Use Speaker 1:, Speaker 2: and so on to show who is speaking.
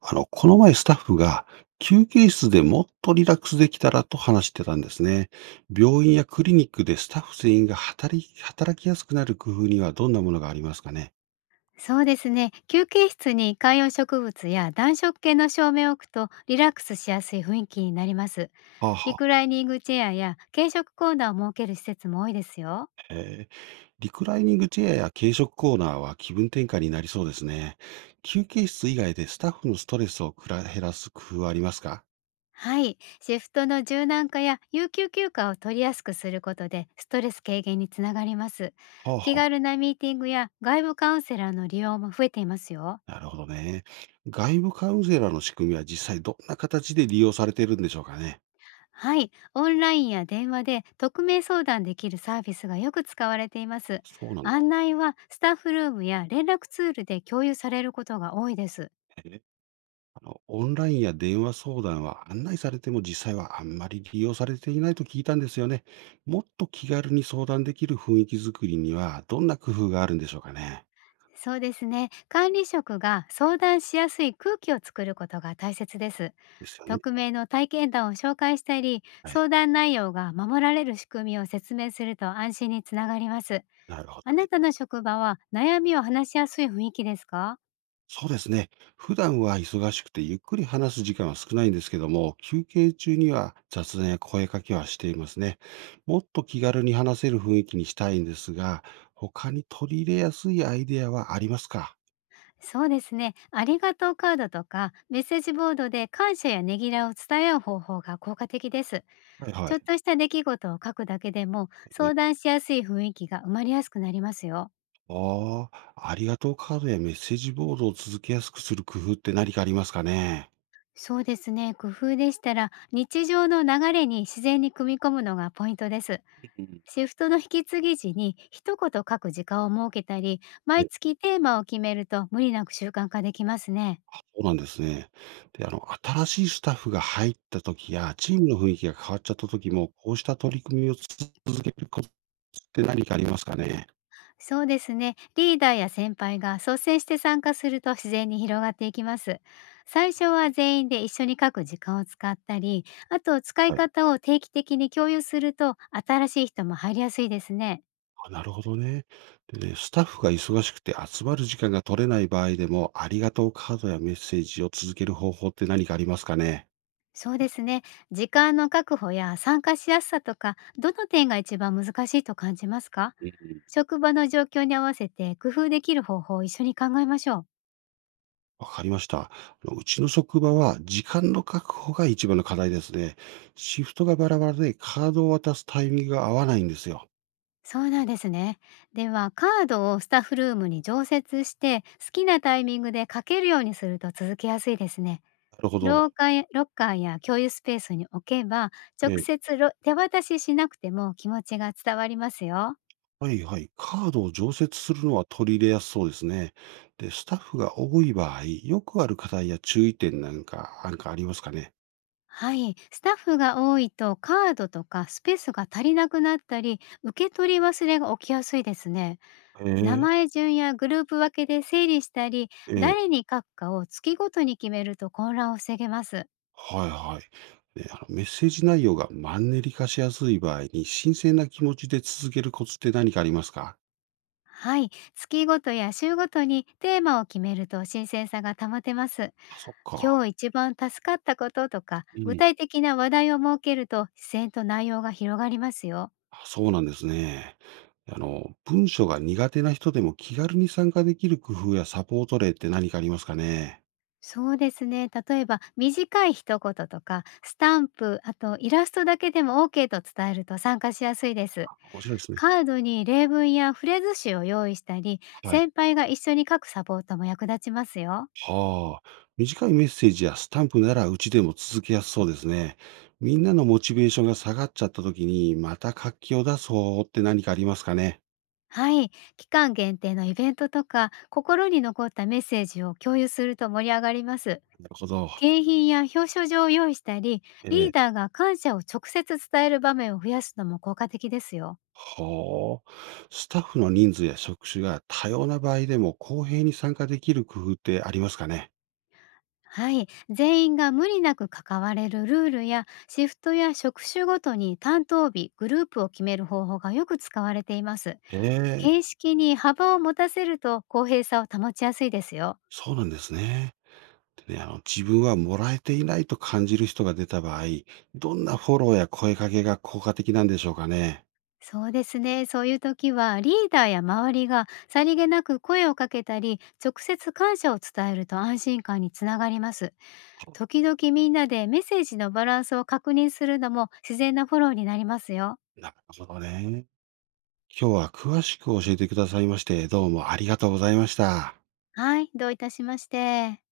Speaker 1: この前スタッフが休憩室でもっとリラックスできたらと話してたんですね。病院やクリニックでスタッフ全員が働きやすくなる工夫にはどんなものがありますかね。
Speaker 2: そうですね。休憩室に観葉植物や暖色系の照明を置くとリラックスしやすい雰囲気になります。
Speaker 1: はあ、
Speaker 2: リ
Speaker 1: はあ、
Speaker 2: クライニングチェアや軽食コーナーを設ける施設も多いですよ。
Speaker 1: えーリクライニングチェアや軽食コーナーは気分転換になりそうですね。休憩室以外でスタッフのストレスを減らす工夫はありますか。
Speaker 2: はい。シフトの柔軟化や有給休暇を取りやすくすることでストレス軽減につながります。
Speaker 1: はあ、
Speaker 2: 気
Speaker 1: は
Speaker 2: 軽なミーティングや外部カウンセラーの利用も増えていますよ。
Speaker 1: あ、なるほどね。外部カウンセラーの仕組みは実際どんな形で利用されているんでしょうかね。
Speaker 2: はい、オンラインや電話で匿名相談できるサービスがよく使われています。
Speaker 1: そうなん
Speaker 2: 案
Speaker 1: だ。
Speaker 2: 内はスタッフルームや連絡ツールで共有されることが多いです。
Speaker 1: あの、オンラインや電話相談は案内されても実際はあんまり利用されていないと聞いたんですよね。もっと気軽に相談できる雰囲気づくりにはどんな工夫があるんでしょうかね。
Speaker 2: そうですね。管理職が相談しやすい空気を作ることが大切です。
Speaker 1: ですよね。
Speaker 2: 匿名の体験談を紹介したり、
Speaker 1: はい。
Speaker 2: 相談内容が守られる仕組みを説明すると安心につながります。
Speaker 1: なるほど
Speaker 2: あな
Speaker 1: ね。
Speaker 2: たの職場は悩みを話しやすい雰囲気ですか？
Speaker 1: そうですね。普段は忙しくてゆっくり話す時間は少ないんですけども、休憩中には雑談や声かけはしていますね。もっと気軽に話せる雰囲気にしたいんですが、他に取り入れやすいアイデアはありますか。
Speaker 2: そうですね。ありがとうカードとかメッセージボードで感謝やねぎらいを伝え合う方法が効果的です。
Speaker 1: はいは
Speaker 2: ちょっ
Speaker 1: い。
Speaker 2: とした出来事を書くだけでも相談しやすい雰囲気が生まれやすくなりますよ。
Speaker 1: ああ、ありがとうカードやメッセージボードを続けやすくする工夫って何かありますかね？
Speaker 2: そうですね。工夫でしたら日常の流れに自然に組み込むのがポイントです。
Speaker 1: うん。
Speaker 2: シフトの引き継ぎ時に一言書く時間を設けたり、
Speaker 1: え、
Speaker 2: 毎月テーマを決めると無理なく習慣化できますね。
Speaker 1: あ、そうなんですね。で、あの、新しいスタッフが入った時や、チームの雰囲気が変わっちゃった時も、こうした取り組みを続けることって何かありますかね？
Speaker 2: そうですね。リーダーや先輩が率先して参加すると自然に広がっていきます。最初は全員で一緒に書く時間を使ったり、あと使い
Speaker 1: はい。
Speaker 2: 方を定期的に共有すると新しい人も入りやすいですね。
Speaker 1: あ、なるほどね。でね、スタッフが忙しくて集まる時間が取れない場合でも、ありがとうカードやメッセージを続ける方法って何かありますかね？
Speaker 2: そうですね。時間の確保や参加しやすさとか、どの点が一番難しいと感じますか？
Speaker 1: うん。
Speaker 2: 職場の状況に合わせて工夫できる方法を一緒に考えましょう。
Speaker 1: わかりました。あの、うちの職場は時間の確保が一番の課題ですね。シフトがバラバラでカードを渡すタイミングが合わないんですよ。
Speaker 2: そうなんですね。では、カードをスタッフルームに常設して、好きなタイミングで書けるようにすると続けやすいですね。
Speaker 1: なるほ
Speaker 2: 廊
Speaker 1: ど。
Speaker 2: 下やロッカーや共有スペースに置けば、直
Speaker 1: ええ、
Speaker 2: 接ろ手渡ししなくても気持ちが伝わりますよ。
Speaker 1: はいはい。カードを常設するのは取り入れやすそうですね。で、スタッフが多い場合、よくある課題や注意点なんか、なんかありますかね。
Speaker 2: はい。スタッフが多いと、カードとかスペースが足りなくなったり、受け取り忘れが起きやすいですね。名
Speaker 1: ええ、
Speaker 2: 前順やグループ分けで整理したり、
Speaker 1: ええ、
Speaker 2: 誰に書くかを月ごとに決めると混乱を防げます。
Speaker 1: はいはい。で、あのメッセージ内容がマンネリ化しやすい場合に、新鮮な気持ちで続けるコツって何かありますか。
Speaker 2: はい、月ごとや週ごとにテーマを決めると新鮮さが保てます。
Speaker 1: あ、そっか。
Speaker 2: 今日一番助かったこととか、
Speaker 1: う
Speaker 2: 具
Speaker 1: ん。
Speaker 2: 体的な話題を設けると自然と内容が広がりますよ。
Speaker 1: あ、そうなんですね。あの、文章が苦手な人でも気軽に参加できる工夫やサポート例って何かありますかね？
Speaker 2: そうですね。例えば短い一言とか、スタンプ、あとイラストだけでも OK と伝えると参加しやすいです。
Speaker 1: 面白いですね。
Speaker 2: カードに例文やフレーズ集を用意したり、
Speaker 1: はい。
Speaker 2: 先輩が一緒に書くサポートも役立ちますよ。
Speaker 1: はあ。短いメッセージやスタンプならうちでも続けやすそうですね。みんなのモチベーションが下がっちゃった時に、また活気を出すうって何かありますかね？
Speaker 2: はい、期間限定のイベントとか心に残ったメッセージを共有すると盛り上がります。
Speaker 1: なるほど。
Speaker 2: 景品や表彰状を用意したり、
Speaker 1: え
Speaker 2: リー
Speaker 1: え。
Speaker 2: ダーが感謝を直接伝える場面を増やすのも効果的ですよ。
Speaker 1: はあ。スタッフの人数や職種が多様な場合でも公平に参加できる工夫ってありますかね？
Speaker 2: はい、全員が無理なく関われるルールやシフトや職種ごとに担当日、グループを決める方法がよく使われています。
Speaker 1: へえ、
Speaker 2: 形式に幅を持たせると公平さを保ちやすいですよ。
Speaker 1: そうなんですね。ね、あの、自分はもらえていないと感じる人が出た場合、どんなフォローや声かけが効果的なんでしょうかね。
Speaker 2: そうですね。そういう時はリーダーや周りがさりげなく声をかけたり、直接感謝を伝えると安心感につながります。
Speaker 1: あ、
Speaker 2: 時々みんなでメッセージのバランスを確認するのも自然なフォローになりますよ。
Speaker 1: なるほどね。今日は詳しく教えてくださいまして、どうもありがとうございました。
Speaker 2: はい、どういたしまして。